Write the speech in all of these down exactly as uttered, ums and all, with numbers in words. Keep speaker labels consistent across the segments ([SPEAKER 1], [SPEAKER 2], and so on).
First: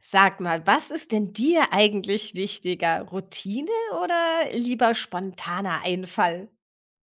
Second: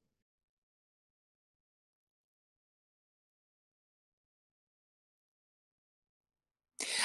[SPEAKER 1] Sag mal, was ist denn dir eigentlich wichtiger? Routine oder lieber spontaner Einfall?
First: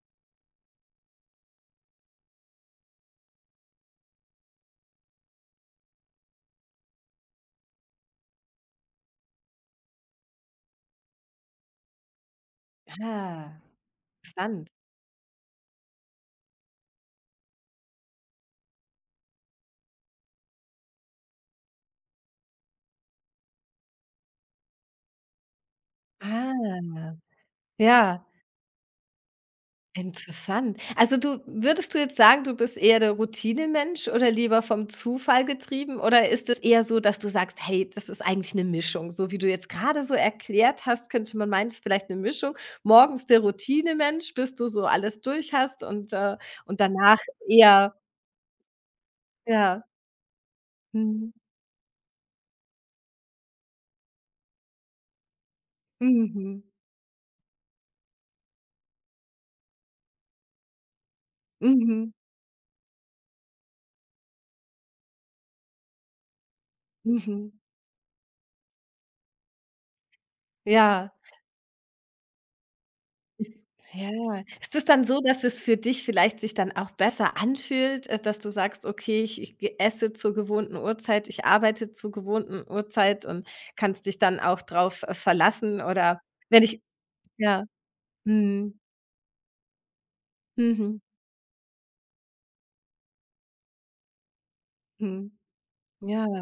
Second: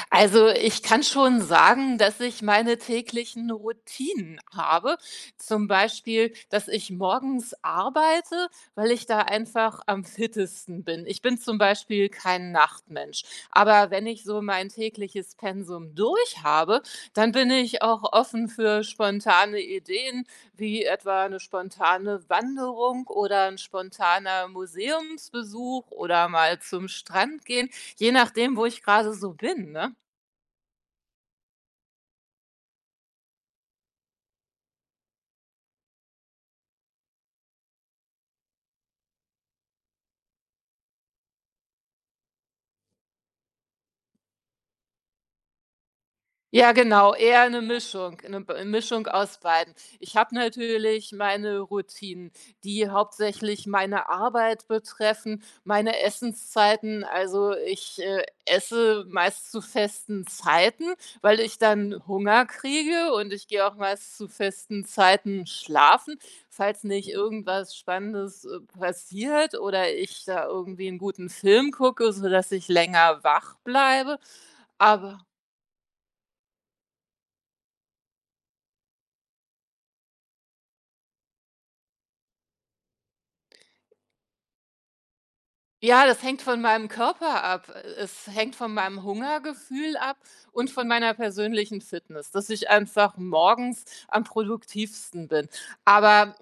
[SPEAKER 2] Also, ich kann schon sagen, dass ich meine täglichen Routinen habe. Zum Beispiel, dass ich morgens arbeite, weil ich da einfach am fittesten bin. Ich bin zum Beispiel kein Nachtmensch.
[SPEAKER 1] Ah,
[SPEAKER 2] Aber wenn ich so
[SPEAKER 1] interessant.
[SPEAKER 2] mein tägliches Pensum durch habe, dann bin ich auch offen für spontane Ideen, wie etwa eine spontane Wanderung oder ein spontaner Museumsbesuch oder mal zum
[SPEAKER 1] Ah,
[SPEAKER 2] Strand gehen, je
[SPEAKER 1] ja,
[SPEAKER 2] nachdem, wo ich gerade so bin, ne?
[SPEAKER 1] interessant. Also du würdest du jetzt sagen, du bist eher der Routinemensch oder lieber vom Zufall getrieben? Oder ist es eher so, dass du sagst, hey, das ist eigentlich eine Mischung? So wie du jetzt gerade so erklärt hast, könnte man meinen, es ist vielleicht eine Mischung. Morgens der Routinemensch, bis du so alles durch hast und, äh
[SPEAKER 2] Ja,
[SPEAKER 1] und
[SPEAKER 2] genau,
[SPEAKER 1] danach
[SPEAKER 2] eher eine
[SPEAKER 1] eher
[SPEAKER 2] Mischung, eine B Mischung aus beiden.
[SPEAKER 1] ja,
[SPEAKER 2] Ich habe natürlich
[SPEAKER 1] mhm.
[SPEAKER 2] meine Routinen, die hauptsächlich meine Arbeit betreffen, meine
[SPEAKER 1] Mhm.
[SPEAKER 2] Essenszeiten. Also, ich, äh, esse meist zu festen Zeiten, weil ich dann
[SPEAKER 1] Mhm.
[SPEAKER 2] Hunger kriege und ich gehe auch meist zu festen Zeiten schlafen, falls nicht
[SPEAKER 1] Mhm.
[SPEAKER 2] irgendwas Spannendes, äh, passiert oder ich da irgendwie einen
[SPEAKER 1] Ja.
[SPEAKER 2] guten Film gucke, sodass ich länger
[SPEAKER 1] Ist
[SPEAKER 2] wach bleibe.
[SPEAKER 1] Ja. Ist es dann
[SPEAKER 2] Aber
[SPEAKER 1] so, dass es für dich vielleicht sich dann auch besser anfühlt, äh, dass du sagst: „Okay, ich ich ge esse zur gewohnten Uhrzeit, ich arbeite zur gewohnten Uhrzeit“ und kannst dich dann auch drauf, äh, verlassen
[SPEAKER 2] ja,
[SPEAKER 1] oder
[SPEAKER 2] das hängt von
[SPEAKER 1] wenn ich
[SPEAKER 2] meinem Körper
[SPEAKER 1] ja.
[SPEAKER 2] ab. Es hängt von
[SPEAKER 1] Mhm.
[SPEAKER 2] meinem Hungergefühl ab und von
[SPEAKER 1] Mhm.
[SPEAKER 2] meiner persönlichen Fitness, dass ich einfach morgens am produktivsten
[SPEAKER 1] Mhm.
[SPEAKER 2] bin.
[SPEAKER 1] Ja.
[SPEAKER 2] Aber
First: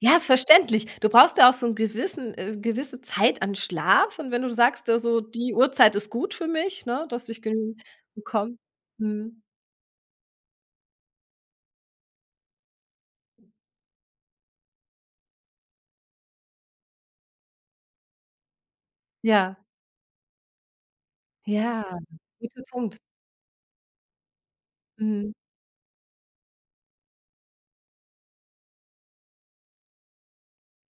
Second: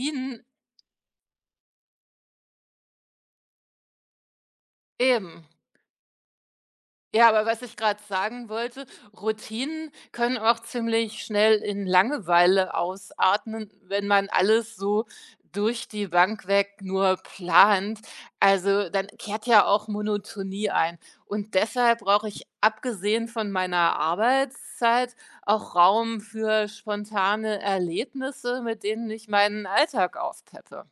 [SPEAKER 1] Ja, ist verständlich. Du brauchst ja auch so 'n gewissen äh, gewisse Zeit an Schlaf und wenn du sagst, äh, so:
[SPEAKER 2] eben.
[SPEAKER 1] „Die Uhrzeit ist gut für mich“, ne, dass
[SPEAKER 2] Ja,
[SPEAKER 1] ich
[SPEAKER 2] aber was ich
[SPEAKER 1] genügend
[SPEAKER 2] gerade sagen
[SPEAKER 1] bekomme.
[SPEAKER 2] wollte,
[SPEAKER 1] Mhm.
[SPEAKER 2] Routinen können auch ziemlich schnell in Langeweile ausarten, wenn man alles so durch die Bank weg nur plant. Also, dann kehrt
[SPEAKER 1] Ja,
[SPEAKER 2] ja auch Monotonie ein. Und
[SPEAKER 1] ja,
[SPEAKER 2] deshalb brauche ich
[SPEAKER 1] guter Punkt.
[SPEAKER 2] abgesehen von meiner Arbeitszeit
[SPEAKER 1] Mhm.
[SPEAKER 2] auch Raum für spontane Erlebnisse, mit denen ich meinen Alltag aufpeppe.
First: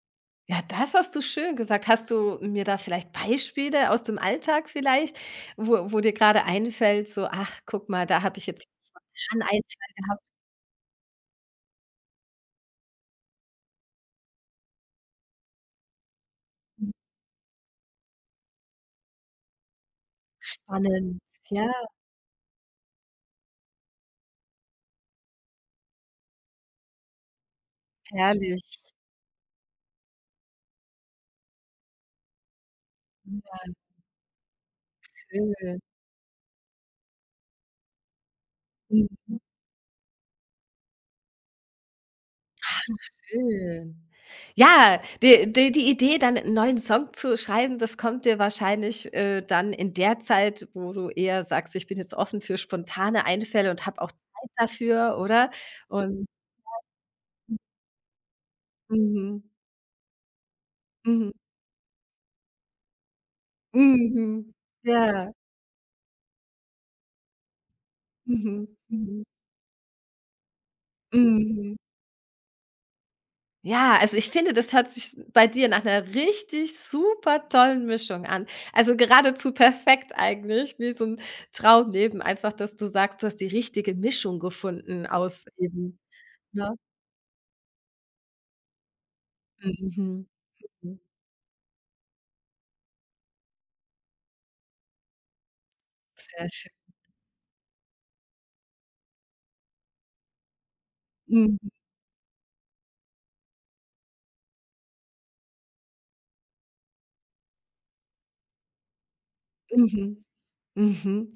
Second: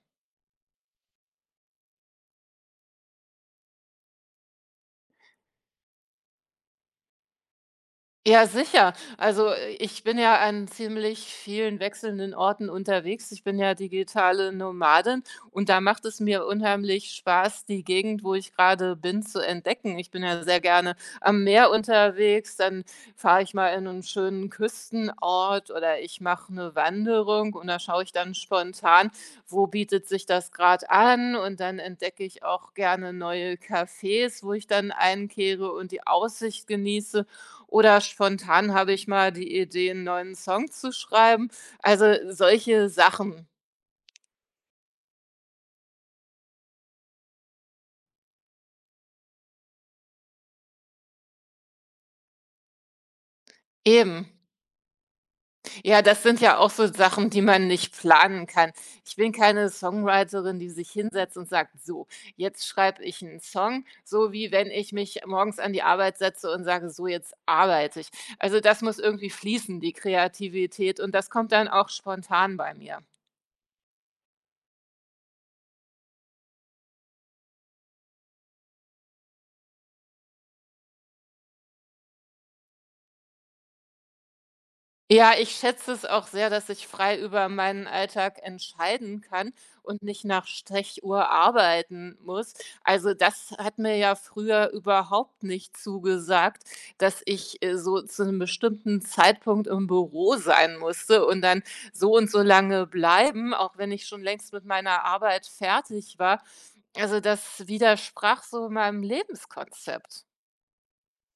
[SPEAKER 1] Ja, das hast du schön gesagt. Hast du mir da vielleicht Beispiele aus dem Alltag vielleicht, wo wo dir gerade einfällt, so: „Ach, guck mal, da habe
[SPEAKER 2] Ja,
[SPEAKER 1] ich jetzt
[SPEAKER 2] sicher.
[SPEAKER 1] da
[SPEAKER 2] Also, äh,
[SPEAKER 1] Einfall
[SPEAKER 2] ich bin
[SPEAKER 1] gehabt.“
[SPEAKER 2] ja an ziemlich vielen wechselnden Orten unterwegs. Ich bin ja digitale Nomadin und da macht es mir
[SPEAKER 1] Mhm.
[SPEAKER 2] unheimlich Spaß, die Gegend, wo ich gerade bin, zu entdecken. Ich bin ja sehr gerne
[SPEAKER 1] Spannend.
[SPEAKER 2] am
[SPEAKER 1] Ja,
[SPEAKER 2] Meer unterwegs, dann fahre ich mal in einen schönen Küstenort oder ich mache eine Wanderung und da schaue ich dann
[SPEAKER 1] herrlich.
[SPEAKER 2] spontan, wo bietet sich das gerade an und dann entdecke ich auch gerne neue
[SPEAKER 1] Mhm,
[SPEAKER 2] Cafés, wo ich dann einkehre
[SPEAKER 1] schön.
[SPEAKER 2] und die Aussicht genieße. Oder spontan habe ich
[SPEAKER 1] Mhm,
[SPEAKER 2] mal die Idee, einen neuen Song zu schreiben. Also, solche Sachen.
[SPEAKER 1] schön. Ja, die die die Idee, dann 'n neuen Song zu schreiben, das kommt dir wahrscheinlich, äh, dann in der Zeit, wo du eher sagst: „Ich bin jetzt offen für spontane Einfälle und habe auch
[SPEAKER 2] Eben.
[SPEAKER 1] Zeit dafür“, oder?
[SPEAKER 2] Ja, das
[SPEAKER 1] Und
[SPEAKER 2] sind ja auch so Sachen, die man nicht planen kann. Ich bin
[SPEAKER 1] Mhm.
[SPEAKER 2] keine Songwriterin, die sich
[SPEAKER 1] Mhm.
[SPEAKER 2] hinsetzt und sagt: „So, jetzt schreibe ich einen Song“, so wie
[SPEAKER 1] Mhm.
[SPEAKER 2] wenn ich mich
[SPEAKER 1] Ja.
[SPEAKER 2] morgens an die Arbeit setze und sage: „So, jetzt arbeite ich.“ Also,
[SPEAKER 1] Mhm.
[SPEAKER 2] das muss
[SPEAKER 1] Mhm.
[SPEAKER 2] irgendwie fließen, die Kreativität, und das kommt dann
[SPEAKER 1] Mhm.
[SPEAKER 2] auch spontan bei mir.
[SPEAKER 1] Ja, also ich finde, das hört sich bei dir nach einer richtig super tollen Mischung an. Also geradezu perfekt eigentlich, wie so 'n Traumleben einfach, dass du sagst, du hast die richtige Mischung gefunden
[SPEAKER 2] Ja,
[SPEAKER 1] aus
[SPEAKER 2] ich schätze
[SPEAKER 1] eben,
[SPEAKER 2] es auch sehr, dass
[SPEAKER 1] ne?
[SPEAKER 2] ich frei über meinen Alltag entscheiden kann und
[SPEAKER 1] Mhm.
[SPEAKER 2] nicht nach
[SPEAKER 1] Mhm.
[SPEAKER 2] Stechuhr arbeiten muss. Also, das hat mir ja früher überhaupt nicht
[SPEAKER 1] Sehr
[SPEAKER 2] zugesagt,
[SPEAKER 1] schön.
[SPEAKER 2] dass ich, äh, so zu einem bestimmten Zeitpunkt im Büro sein musste und
[SPEAKER 1] Mhm.
[SPEAKER 2] dann so und so lange bleiben, auch wenn ich schon längst mit meiner Arbeit fertig war. Also, das widersprach so meinem
[SPEAKER 1] Mhm.
[SPEAKER 2] Lebenskonzept.
[SPEAKER 1] Mhm.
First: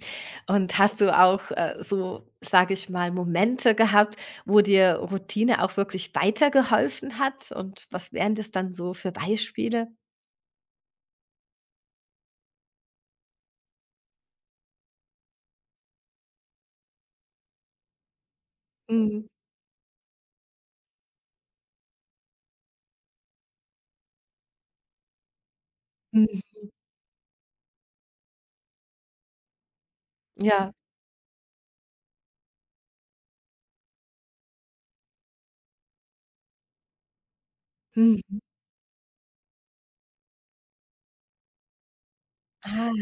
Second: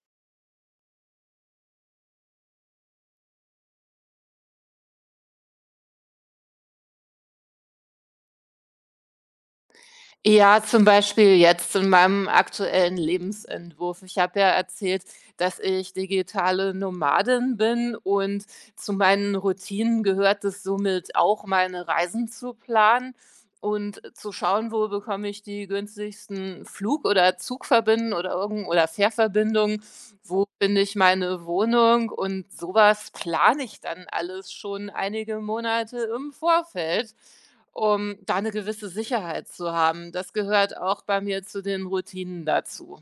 [SPEAKER 1] Und hast du auch, äh, so, sage ich mal, Momente gehabt, wo dir Routine auch wirklich weitergeholfen hat? Und was wären das dann so für Beispiele?
[SPEAKER 2] Ja, zum Beispiel jetzt in meinem aktuellen Lebensentwurf. Ich habe ja erzählt, dass ich digitale Nomadin bin und zu
[SPEAKER 1] Mhm.
[SPEAKER 2] meinen Routinen gehört es somit auch, meine Reisen zu planen und zu schauen, wo bekomme ich die
[SPEAKER 1] Mhm.
[SPEAKER 2] günstigsten Flug- oder Zugverbindungen oder irgend oder Fährverbindungen, wo
[SPEAKER 1] Ja.
[SPEAKER 2] finde ich meine Wohnung und sowas plane ich dann alles schon einige Monate im Vorfeld, um da
[SPEAKER 1] Mhm.
[SPEAKER 2] eine gewisse Sicherheit zu haben. Das gehört auch bei mir zu den Routinen
[SPEAKER 1] Ah.
[SPEAKER 2] dazu.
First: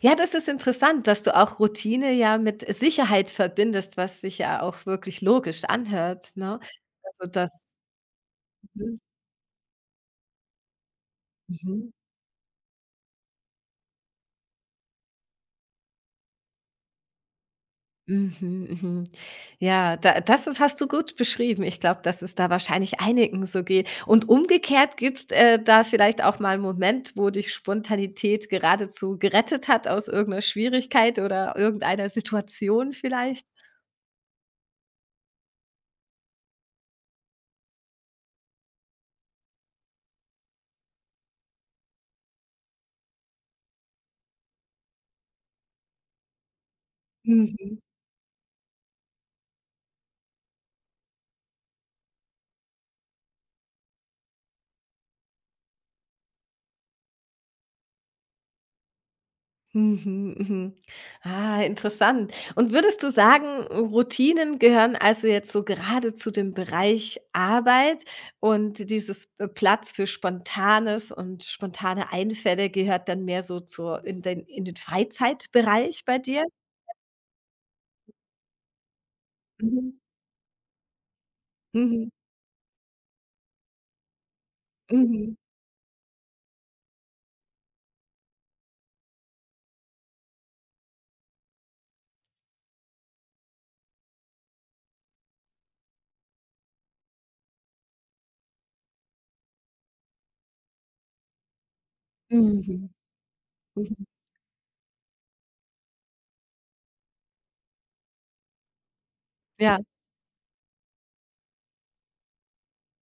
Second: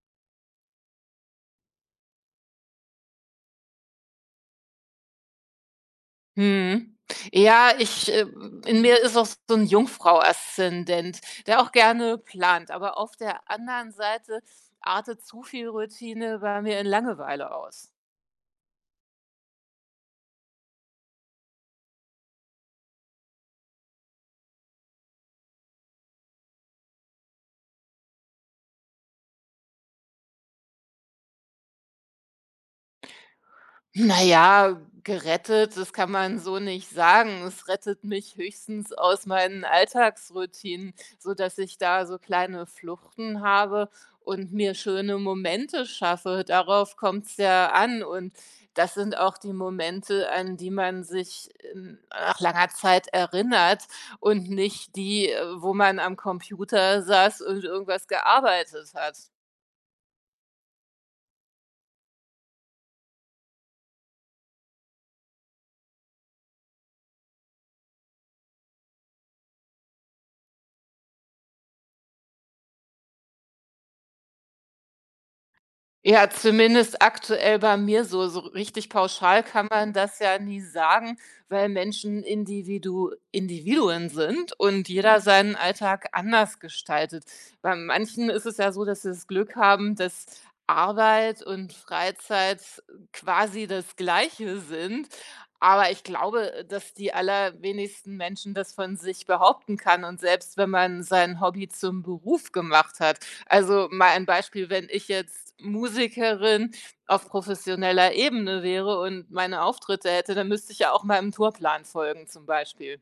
[SPEAKER 1] Ja, das ist interessant, dass du auch Routine ja mit Sicherheit verbindest, was sich ja auch wirklich logisch anhört, ne?
[SPEAKER 2] Mhm.
[SPEAKER 1] Also, das
[SPEAKER 2] Ja, ich äh, in mir
[SPEAKER 1] mhm.
[SPEAKER 2] ist auch so ein Jungfrau-Aszendent, der auch
[SPEAKER 1] Mhm.
[SPEAKER 2] gerne plant, aber auf der anderen Seite artet zu viel Routine bei mir in Langeweile aus.
[SPEAKER 1] Mhm, mhm. Ja, da das ist hast du gut beschrieben. Ich glaube, dass es da wahrscheinlich einigen so geht. Und umgekehrt gibt's, äh, da vielleicht auch mal einen Moment, wo dich Spontanität geradezu gerettet hat aus irgendeiner Schwierigkeit oder irgendeiner Situation vielleicht?
[SPEAKER 2] Na ja, gerettet, das kann man so nicht sagen. Es rettet mich höchstens aus meinen Alltagsroutinen, sodass ich da so kleine Fluchten habe und mir schöne Momente schaffe. Darauf kommt es ja
[SPEAKER 1] Mhm.
[SPEAKER 2] an. Und das sind auch die Momente, an die man sich in nach langer Zeit erinnert und nicht die, äh, wo man am Computer saß und irgendwas gearbeitet hat.
[SPEAKER 1] Mhm, mhm. Ah, interessant. Und würdest du sagen, Routinen gehören also jetzt so gerade zu dem Bereich Arbeit und dieses äh, Platz für Spontanes und spontane Einfälle gehört dann mehr so zur in den in den Freizeitbereich bei
[SPEAKER 2] Ja,
[SPEAKER 1] dir?
[SPEAKER 2] zumindest aktuell bei mir so. So richtig pauschal kann
[SPEAKER 1] Mhm.
[SPEAKER 2] man das ja nie sagen, weil
[SPEAKER 1] Mhm.
[SPEAKER 2] Menschen Individu Individuen sind und jeder
[SPEAKER 1] Mhm.
[SPEAKER 2] seinen Alltag anders gestaltet. Bei manchen ist es ja so, dass sie das Glück haben, dass Arbeit und Freizeit quasi das Gleiche sind. Aber ich glaube, dass die allerwenigsten Menschen das von sich behaupten kann. Und selbst wenn man sein Hobby zum Beruf
[SPEAKER 1] Mhm.
[SPEAKER 2] gemacht hat, also,
[SPEAKER 1] Mhm.
[SPEAKER 2] mal ein Beispiel, wenn ich jetzt Musikerin auf professioneller Ebene wäre und meine
[SPEAKER 1] Ja.
[SPEAKER 2] Auftritte hätte, dann müsste ich ja auch meinem Tourplan folgen zum Beispiel.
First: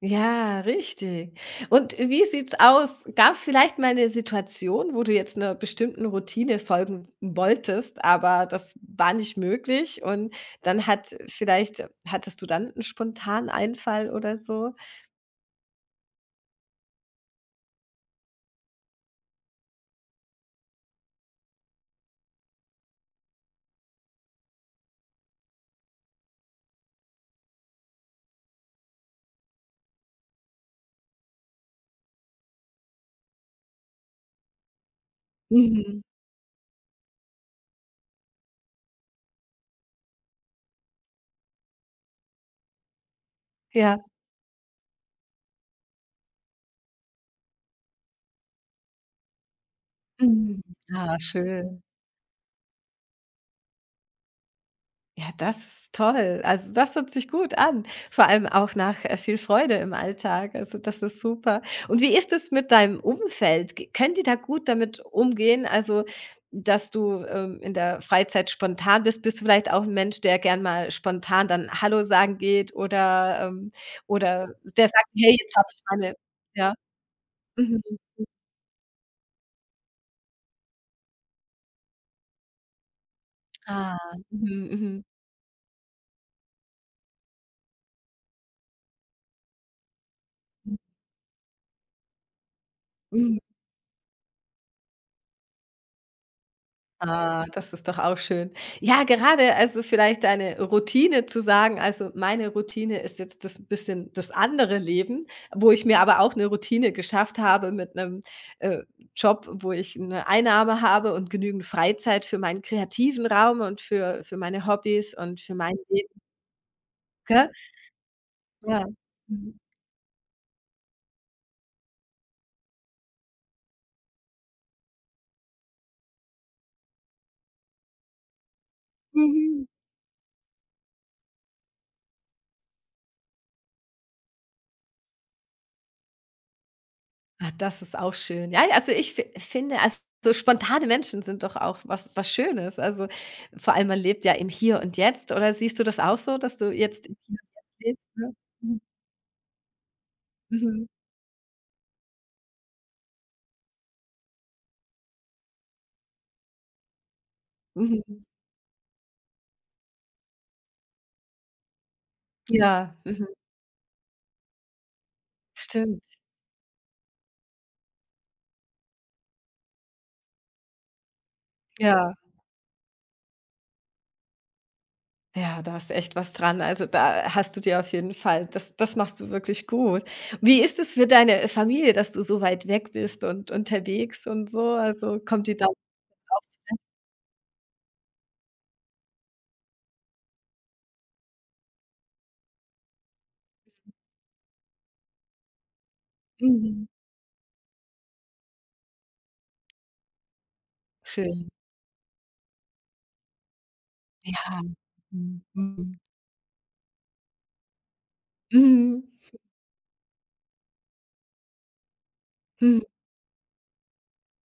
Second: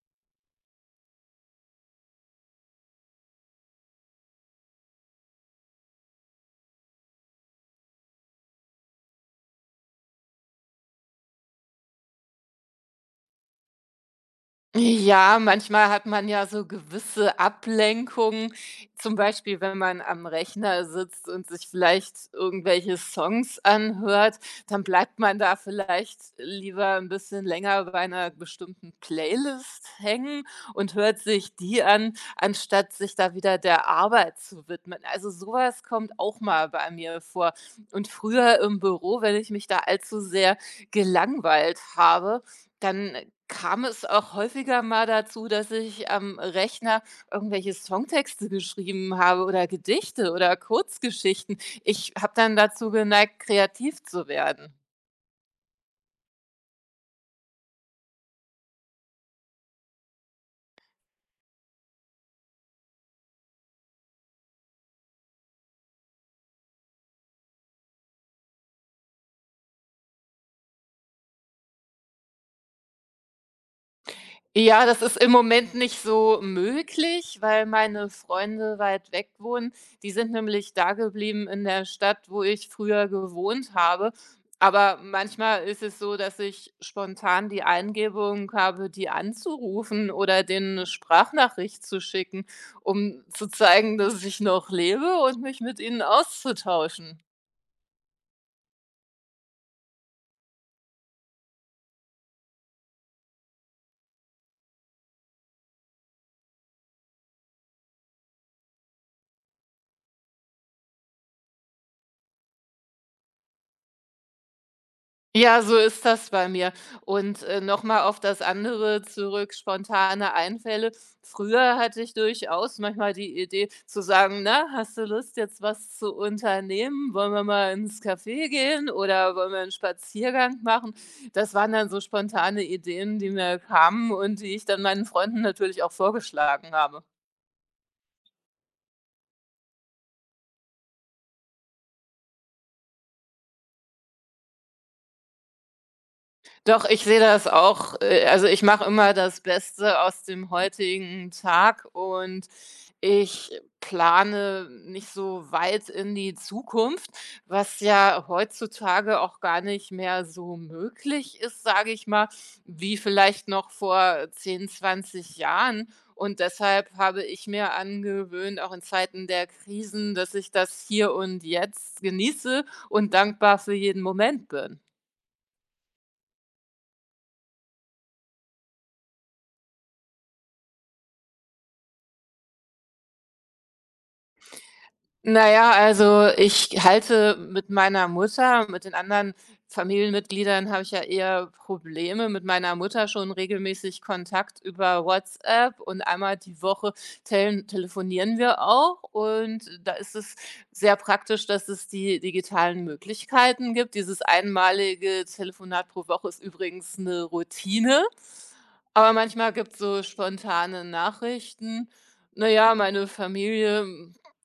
[SPEAKER 1] Ja, richtig. Und wie sieht's aus? Gab es vielleicht mal eine Situation, wo du jetzt einer bestimmten Routine folgen wolltest, aber das war nicht möglich und dann hat vielleicht äh, hattest du dann einen spontanen Einfall oder so?
[SPEAKER 2] Ja, manchmal hat man ja so gewisse Ablenkungen, zum Beispiel, wenn man am Rechner sitzt und sich vielleicht irgendwelche Songs anhört, dann bleibt man da vielleicht lieber ein bisschen länger bei einer bestimmten Playlist hängen und hört sich die an, anstatt sich da wieder der Arbeit zu widmen. Also, sowas
[SPEAKER 1] Mhm.
[SPEAKER 2] kommt auch mal bei mir vor. Und früher im Büro, wenn ich mich da allzu sehr gelangweilt habe, dann kam
[SPEAKER 1] Ja.
[SPEAKER 2] es auch häufiger mal dazu, dass ich am Rechner irgendwelche Songtexte geschrieben habe oder Gedichte oder
[SPEAKER 1] Mhm. Ah,
[SPEAKER 2] Kurzgeschichten.
[SPEAKER 1] schön.
[SPEAKER 2] Ich habe dann dazu geneigt, kreativ zu werden.
[SPEAKER 1] Ja, das ist toll. Also, das hört sich gut an, vor allem auch nach, äh, viel Freude im Alltag. Also, das ist super. Und wie ist es mit deinem Umfeld? G Können die da gut damit umgehen? Also, dass du, ähm, in der Freizeit spontan bist? Bist du vielleicht auch ein Mensch, der gern mal spontan dann Hallo sagen geht oder, ähm oder der
[SPEAKER 2] Ja, das
[SPEAKER 1] sagt:
[SPEAKER 2] ist im
[SPEAKER 1] „Hey, jetzt habe
[SPEAKER 2] Moment
[SPEAKER 1] ich
[SPEAKER 2] nicht
[SPEAKER 1] meine“
[SPEAKER 2] so
[SPEAKER 1] ja.
[SPEAKER 2] möglich, weil
[SPEAKER 1] Mhm.
[SPEAKER 2] meine Freunde weit weg wohnen. Die sind nämlich da geblieben in der Stadt, wo ich früher gewohnt
[SPEAKER 1] Ah.
[SPEAKER 2] habe.
[SPEAKER 1] Mhm,
[SPEAKER 2] Aber
[SPEAKER 1] mhm.
[SPEAKER 2] manchmal ist es so, dass ich spontan die Eingebung habe, die anzurufen oder denen 'ne Sprachnachricht zu schicken, um
[SPEAKER 1] Mhm.
[SPEAKER 2] zu zeigen, dass ich noch lebe und mich mit ihnen auszutauschen.
[SPEAKER 1] Ah, das ist doch auch schön. Ja, gerade also vielleicht deine Routine zu sagen, also meine Routine ist jetzt das bisschen das andere Leben, wo ich mir aber auch eine Routine geschafft habe mit einem äh, Job, wo ich eine Einnahme habe und genügend Freizeit für meinen kreativen Raum und für für meine Hobbys und für
[SPEAKER 2] Ja,
[SPEAKER 1] mein
[SPEAKER 2] so ist
[SPEAKER 1] Leben,
[SPEAKER 2] das bei mir. Und,
[SPEAKER 1] gell?
[SPEAKER 2] äh, noch mal auf das
[SPEAKER 1] Ja.
[SPEAKER 2] andere zurück,
[SPEAKER 1] Mhm.
[SPEAKER 2] spontane Einfälle. Früher hatte ich durchaus manchmal die Idee zu sagen: „Na, hast du Lust, jetzt was zu unternehmen? Wollen wir mal ins Café gehen oder wollen wir
[SPEAKER 1] Mhm.
[SPEAKER 2] einen Spaziergang machen?“ Das waren dann so spontane Ideen, die mir kamen und die ich dann meinen Freunden natürlich auch vorgeschlagen habe.
[SPEAKER 1] Ah, das ist auch schön. Ja, ja, also ich fi finde, also so spontane Menschen sind doch auch was was Schönes. Also, vor allem man lebt ja im Hier und Jetzt. Oder siehst du das auch so, dass du
[SPEAKER 2] Doch, ich
[SPEAKER 1] jetzt im
[SPEAKER 2] sehe
[SPEAKER 1] Hier
[SPEAKER 2] das
[SPEAKER 1] und Jetzt lebst,
[SPEAKER 2] auch. Äh,
[SPEAKER 1] ne?
[SPEAKER 2] also, ich
[SPEAKER 1] Mhm.
[SPEAKER 2] mache immer das Beste aus dem
[SPEAKER 1] Mhm.
[SPEAKER 2] heutigen Tag und ich plane nicht so weit in die Zukunft, was
[SPEAKER 1] Mhm.
[SPEAKER 2] ja heutzutage auch gar nicht mehr so möglich ist, sage ich mal,
[SPEAKER 1] Ja,
[SPEAKER 2] wie
[SPEAKER 1] mhm.
[SPEAKER 2] vielleicht noch vor zehn, zwanzig Jahren.
[SPEAKER 1] Stimmt.
[SPEAKER 2] Und deshalb habe ich mir angewöhnt, auch in Zeiten der Krisen, dass ich das hier und jetzt
[SPEAKER 1] Ja.
[SPEAKER 2] genieße und dankbar für jeden Moment bin.
[SPEAKER 1] Ja, da ist echt was dran. Also, da hast du dir auf jeden Fall das das machst du wirklich gut. Wie ist es für deine Familie, dass du so weit weg bist und unterwegs und so? Also, kommt
[SPEAKER 2] Na
[SPEAKER 1] die da
[SPEAKER 2] ja,
[SPEAKER 1] auch
[SPEAKER 2] also ich halte mit meiner Mutter, mit den anderen Familienmitgliedern habe ich ja eher Probleme. Mit meiner Mutter schon regelmäßig Kontakt über WhatsApp und einmal die
[SPEAKER 1] mhm,
[SPEAKER 2] Woche tel telefonieren wir auch. Und da ist es sehr praktisch,
[SPEAKER 1] schön.
[SPEAKER 2] dass es die digitalen Möglichkeiten gibt. Dieses
[SPEAKER 1] Ja.
[SPEAKER 2] einmalige
[SPEAKER 1] Mhm.
[SPEAKER 2] Telefonat
[SPEAKER 1] Mhm.
[SPEAKER 2] pro Woche ist übrigens 'ne Routine,
[SPEAKER 1] Mhm.
[SPEAKER 2] aber manchmal gibt's so spontane Nachrichten. Na ja,
[SPEAKER 1] Mhm.
[SPEAKER 2] meine Familie,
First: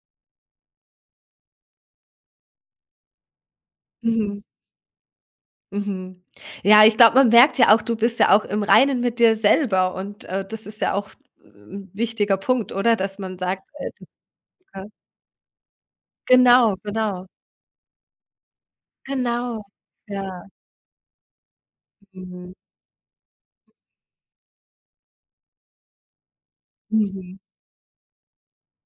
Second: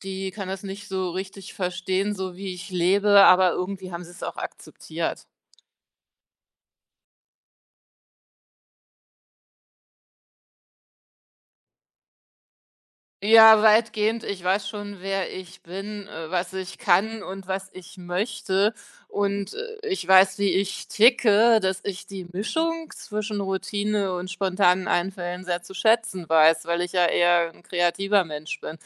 [SPEAKER 2] die kann das nicht so richtig verstehen, so wie ich lebe, aber irgendwie haben sie es auch
[SPEAKER 1] Mhm.
[SPEAKER 2] akzeptiert.
[SPEAKER 1] Mhm. Ja, ich glaube, man merkt ja auch, du bist ja auch im Reinen mit dir selber und, äh, das ist ja auch 'n wichtiger Punkt, oder? Dass man
[SPEAKER 2] Ja,
[SPEAKER 1] sagt, äh, das
[SPEAKER 2] weitgehend. Ich weiß
[SPEAKER 1] äh,
[SPEAKER 2] schon, wer ich bin, äh, was
[SPEAKER 1] Genau,
[SPEAKER 2] ich kann
[SPEAKER 1] genau,
[SPEAKER 2] und was ich möchte. Und
[SPEAKER 1] genau.
[SPEAKER 2] äh, ich weiß,
[SPEAKER 1] Ja,
[SPEAKER 2] wie ich ticke, dass ich die
[SPEAKER 1] mhm,
[SPEAKER 2] Mischung zwischen Routine und spontanen Einfällen sehr zu schätzen weiß, weil ich ja
[SPEAKER 1] mhm.
[SPEAKER 2] eher ein kreativer Mensch bin,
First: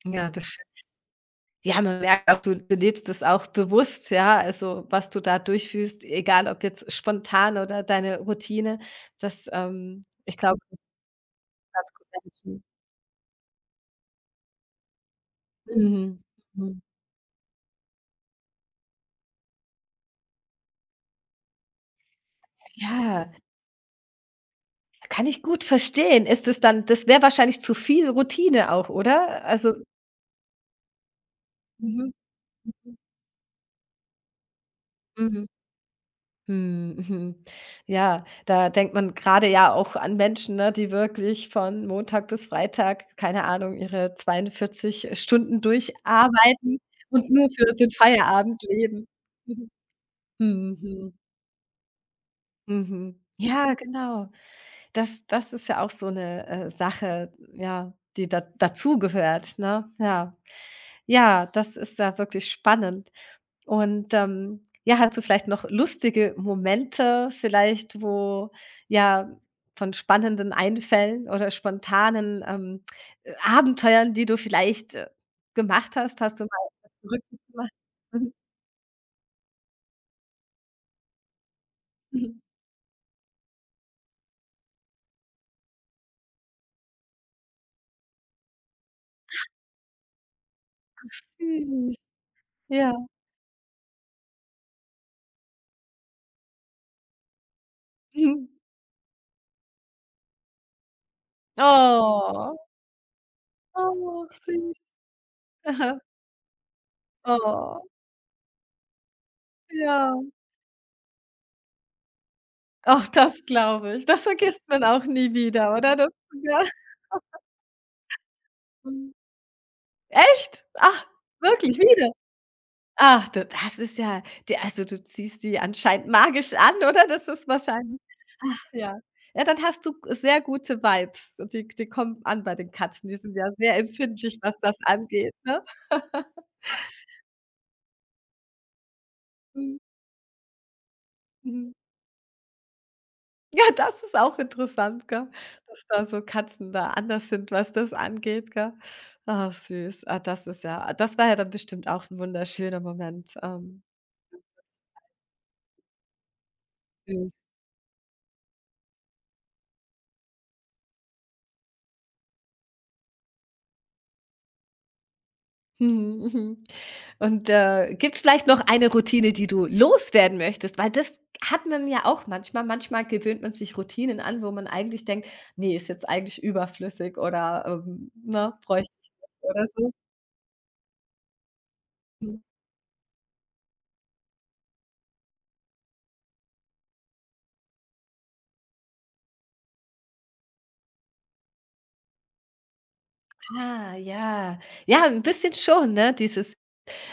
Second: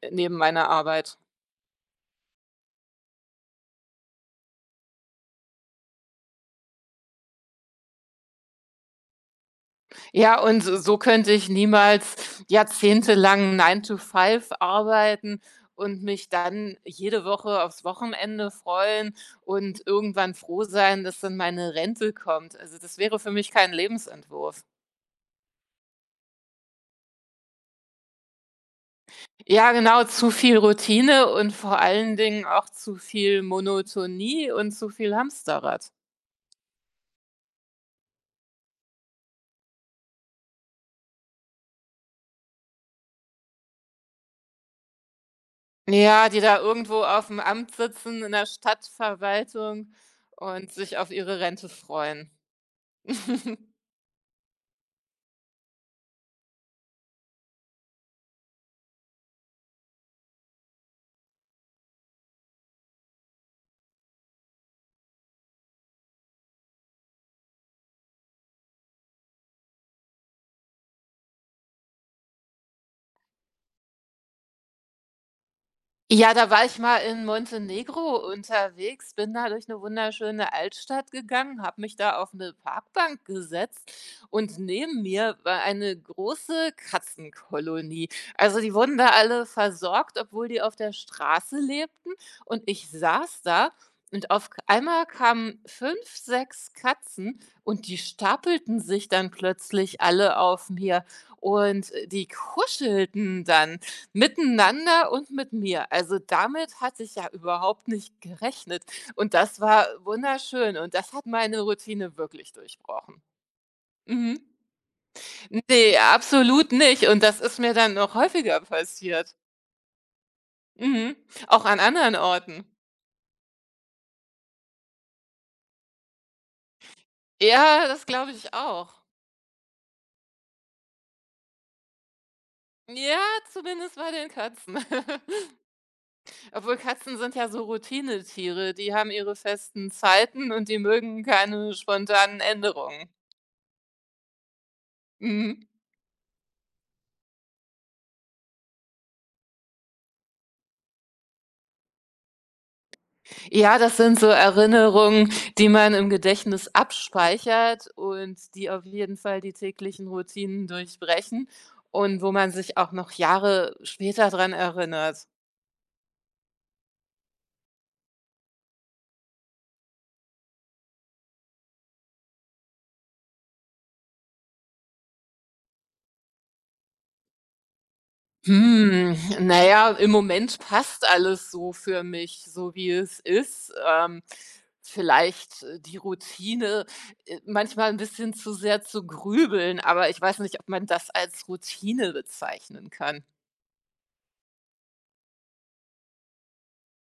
[SPEAKER 2] äh,
[SPEAKER 1] Ja,
[SPEAKER 2] neben
[SPEAKER 1] das
[SPEAKER 2] meiner
[SPEAKER 1] stimmt.
[SPEAKER 2] Arbeit.
[SPEAKER 1] Ja, man merkt auch, du du lebst es auch bewusst, ja, also, was du da durchfühlst, egal ob jetzt spontan oder deine Routine, das, ähm ich
[SPEAKER 2] Ja,
[SPEAKER 1] glaube,
[SPEAKER 2] und
[SPEAKER 1] das
[SPEAKER 2] so so könnte ich
[SPEAKER 1] ist
[SPEAKER 2] niemals
[SPEAKER 1] ganz gut.
[SPEAKER 2] jahrzehntelang nine to five arbeiten und
[SPEAKER 1] Mhm,
[SPEAKER 2] mich dann
[SPEAKER 1] mhm.
[SPEAKER 2] jede Woche aufs Wochenende freuen und irgendwann froh sein, dass dann meine Rente kommt. Also, das wäre
[SPEAKER 1] Ja.
[SPEAKER 2] für mich kein Lebensentwurf.
[SPEAKER 1] Kann ich gut verstehen. Ist es dann das wäre wahrscheinlich zu viel Routine auch, oder?
[SPEAKER 2] Ja,
[SPEAKER 1] Also
[SPEAKER 2] genau, zu viel Routine und vor
[SPEAKER 1] mhm,
[SPEAKER 2] allen Dingen auch zu viel Monotonie und zu viel
[SPEAKER 1] mhm,
[SPEAKER 2] Hamsterrad.
[SPEAKER 1] mhm, mhm. Ja, da denkt man gerade ja auch an Menschen, ne, die wirklich von Montag bis Freitag, keine Ahnung, ihre zweiundvierzig Stunden
[SPEAKER 2] Ja, die da
[SPEAKER 1] durcharbeiten
[SPEAKER 2] irgendwo auf
[SPEAKER 1] und
[SPEAKER 2] dem
[SPEAKER 1] nur für
[SPEAKER 2] Amt
[SPEAKER 1] den
[SPEAKER 2] sitzen in der
[SPEAKER 1] Feierabend leben. Mhm.
[SPEAKER 2] Stadtverwaltung und sich auf
[SPEAKER 1] Mhm,
[SPEAKER 2] ihre Rente freuen.
[SPEAKER 1] mhm. Ja, genau. Das das ist ja auch so eine äh, Sache, ja, die da dazugehört, ne? Ja. Ja, das ist ja wirklich spannend. Und, ähm, ja, hast du vielleicht noch lustige Momente vielleicht, wo ja, von spannenden Einfällen oder spontanen, ähm, äh, Abenteuern, die du vielleicht, äh, gemacht hast?
[SPEAKER 2] Ja,
[SPEAKER 1] Hast du mal
[SPEAKER 2] da war ich
[SPEAKER 1] was
[SPEAKER 2] mal in
[SPEAKER 1] Verrücktes gemacht?
[SPEAKER 2] Montenegro
[SPEAKER 1] Mhm,
[SPEAKER 2] unterwegs, bin da durch eine wunderschöne Altstadt gegangen, habe mich da auf
[SPEAKER 1] mhm.
[SPEAKER 2] eine Parkbank gesetzt und neben mir war eine große Katzenkolonie. Also, die wurden da alle versorgt, obwohl die auf der Straße
[SPEAKER 1] Süß.
[SPEAKER 2] lebten und ich
[SPEAKER 1] Ja.
[SPEAKER 2] saß da und auf k einmal kamen fünf, sechs Katzen und die
[SPEAKER 1] Mhm.
[SPEAKER 2] stapelten sich dann plötzlich alle auf mir und, äh, die
[SPEAKER 1] Oh,
[SPEAKER 2] kuschelten dann.
[SPEAKER 1] oh, süß.
[SPEAKER 2] Miteinander und mit mir.
[SPEAKER 1] Aha.
[SPEAKER 2] Also, damit hatte ich ja
[SPEAKER 1] Oh,
[SPEAKER 2] überhaupt nicht gerechnet und das war
[SPEAKER 1] ja.
[SPEAKER 2] wunderschön und das hat meine Routine wirklich
[SPEAKER 1] Auch
[SPEAKER 2] durchbrochen.
[SPEAKER 1] das glaube ich. Das
[SPEAKER 2] Mhm.
[SPEAKER 1] vergisst man auch nie wieder, oder?
[SPEAKER 2] Ne,
[SPEAKER 1] Das ja.
[SPEAKER 2] absolut nicht und das ist mir dann noch häufiger
[SPEAKER 1] Mhm.
[SPEAKER 2] passiert.
[SPEAKER 1] Echt? Ach,
[SPEAKER 2] Mhm. Auch
[SPEAKER 1] wirklich
[SPEAKER 2] an
[SPEAKER 1] wieder?
[SPEAKER 2] anderen Orten.
[SPEAKER 1] Ach, da das ist ja d also, du ziehst die anscheinend magisch an, oder? Das ist
[SPEAKER 2] Ja,
[SPEAKER 1] wahrscheinlich
[SPEAKER 2] das glaube ich
[SPEAKER 1] ja.
[SPEAKER 2] auch.
[SPEAKER 1] Ja, dann hast du sehr gute Vibes und die die kommen an bei den Katzen. Die
[SPEAKER 2] Ja,
[SPEAKER 1] sind ja sehr
[SPEAKER 2] zumindest bei den
[SPEAKER 1] empfindlich, was das
[SPEAKER 2] Katzen.
[SPEAKER 1] angeht, ne?
[SPEAKER 2] Obwohl Katzen sind ja so Routine-Tiere, die haben ihre
[SPEAKER 1] Mhm,
[SPEAKER 2] festen Zeiten und die mögen
[SPEAKER 1] mhm.
[SPEAKER 2] keine spontanen Änderungen.
[SPEAKER 1] Ja, das ist auch interessant, gell,
[SPEAKER 2] Mhm.
[SPEAKER 1] dass da so Katzen da anders sind, was das angeht, gell? Ach süß. Ah, das ist ja das war ja dann bestimmt auch 'n wunderschöner Moment.
[SPEAKER 2] Ja,
[SPEAKER 1] Ähm,
[SPEAKER 2] das sind so Erinnerungen, die man im Gedächtnis
[SPEAKER 1] süß.
[SPEAKER 2] abspeichert und die auf jeden Fall die täglichen Routinen durchbrechen und wo man sich auch noch Jahre später dran erinnert.
[SPEAKER 1] Mhm, mhm. Und, äh, gibt's vielleicht noch eine Routine, die du loswerden möchtest? Weil das hat man ja auch manchmal. Manchmal gewöhnt man sich Routinen an, wo man eigentlich denkt: nee, ist jetzt eigentlich überflüssig oder, ähm, ne, bräuchte ich
[SPEAKER 2] Hm,
[SPEAKER 1] nicht
[SPEAKER 2] na
[SPEAKER 1] oder
[SPEAKER 2] ja,
[SPEAKER 1] so.“
[SPEAKER 2] im Moment passt alles so für
[SPEAKER 1] Mhm.
[SPEAKER 2] mich, so wie es ist. Ähm, vielleicht, äh, die Routine, äh, manchmal ein bisschen zu sehr zu grübeln, aber ich weiß nicht, ob man das als Routine bezeichnen kann.
[SPEAKER 1] Ah, ja. Ja, ein bisschen schon, ne, dieses,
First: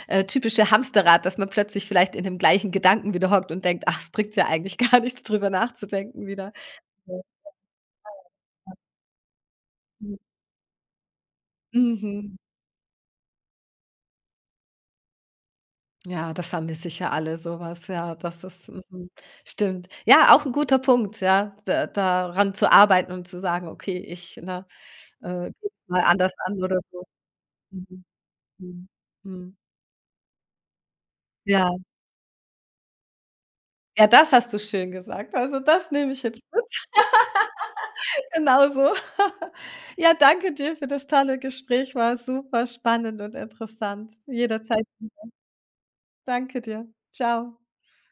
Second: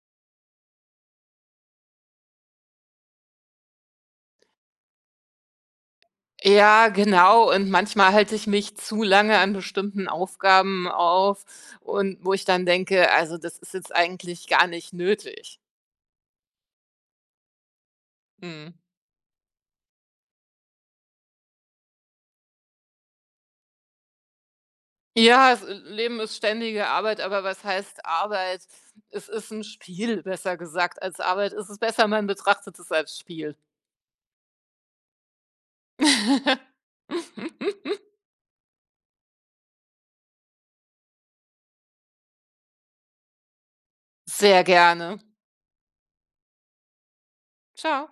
[SPEAKER 1] äh, typische Hamsterrad, dass man plötzlich vielleicht in dem gleichen Gedanken wieder hockt und denkt: „Ach, es bringt ja eigentlich gar nichts, drüber nachzudenken wieder.“
[SPEAKER 2] Ja,
[SPEAKER 1] Ja.
[SPEAKER 2] genau. Und manchmal halte ich mich zu lange an bestimmten
[SPEAKER 1] Mhm.
[SPEAKER 2] Aufgaben auf und wo
[SPEAKER 1] Mhm.
[SPEAKER 2] ich dann denke: „Also, das ist jetzt eigentlich gar nicht nötig.“
[SPEAKER 1] Ja, das haben wir sicher alle so was, ja, das ist
[SPEAKER 2] Mhm.
[SPEAKER 1] mhm, stimmt. Ja, auch 'n guter Punkt, ja, da daran zu arbeiten und zu sagen: „Okay, ich, ne, äh,
[SPEAKER 2] Ja, das
[SPEAKER 1] gehe mal
[SPEAKER 2] Leben
[SPEAKER 1] anders
[SPEAKER 2] ist
[SPEAKER 1] an“ oder
[SPEAKER 2] ständige
[SPEAKER 1] so.
[SPEAKER 2] Arbeit, aber was
[SPEAKER 1] Mhm,
[SPEAKER 2] heißt Arbeit?
[SPEAKER 1] mhm,
[SPEAKER 2] Es ist
[SPEAKER 1] mhm.
[SPEAKER 2] ein Spiel, besser gesagt. Als Arbeit ist
[SPEAKER 1] Ja,
[SPEAKER 2] es ist besser, man betrachtet es als Spiel.
[SPEAKER 1] ja, das hast du schön gesagt. Also, das nehme ich jetzt mit, genauso. Ja, danke dir für das tolle Gespräch, war super spannend und interessant.
[SPEAKER 2] Sehr
[SPEAKER 1] Jederzeit
[SPEAKER 2] gerne.
[SPEAKER 1] wieder. Danke dir. Tschau.
[SPEAKER 2] Ciao.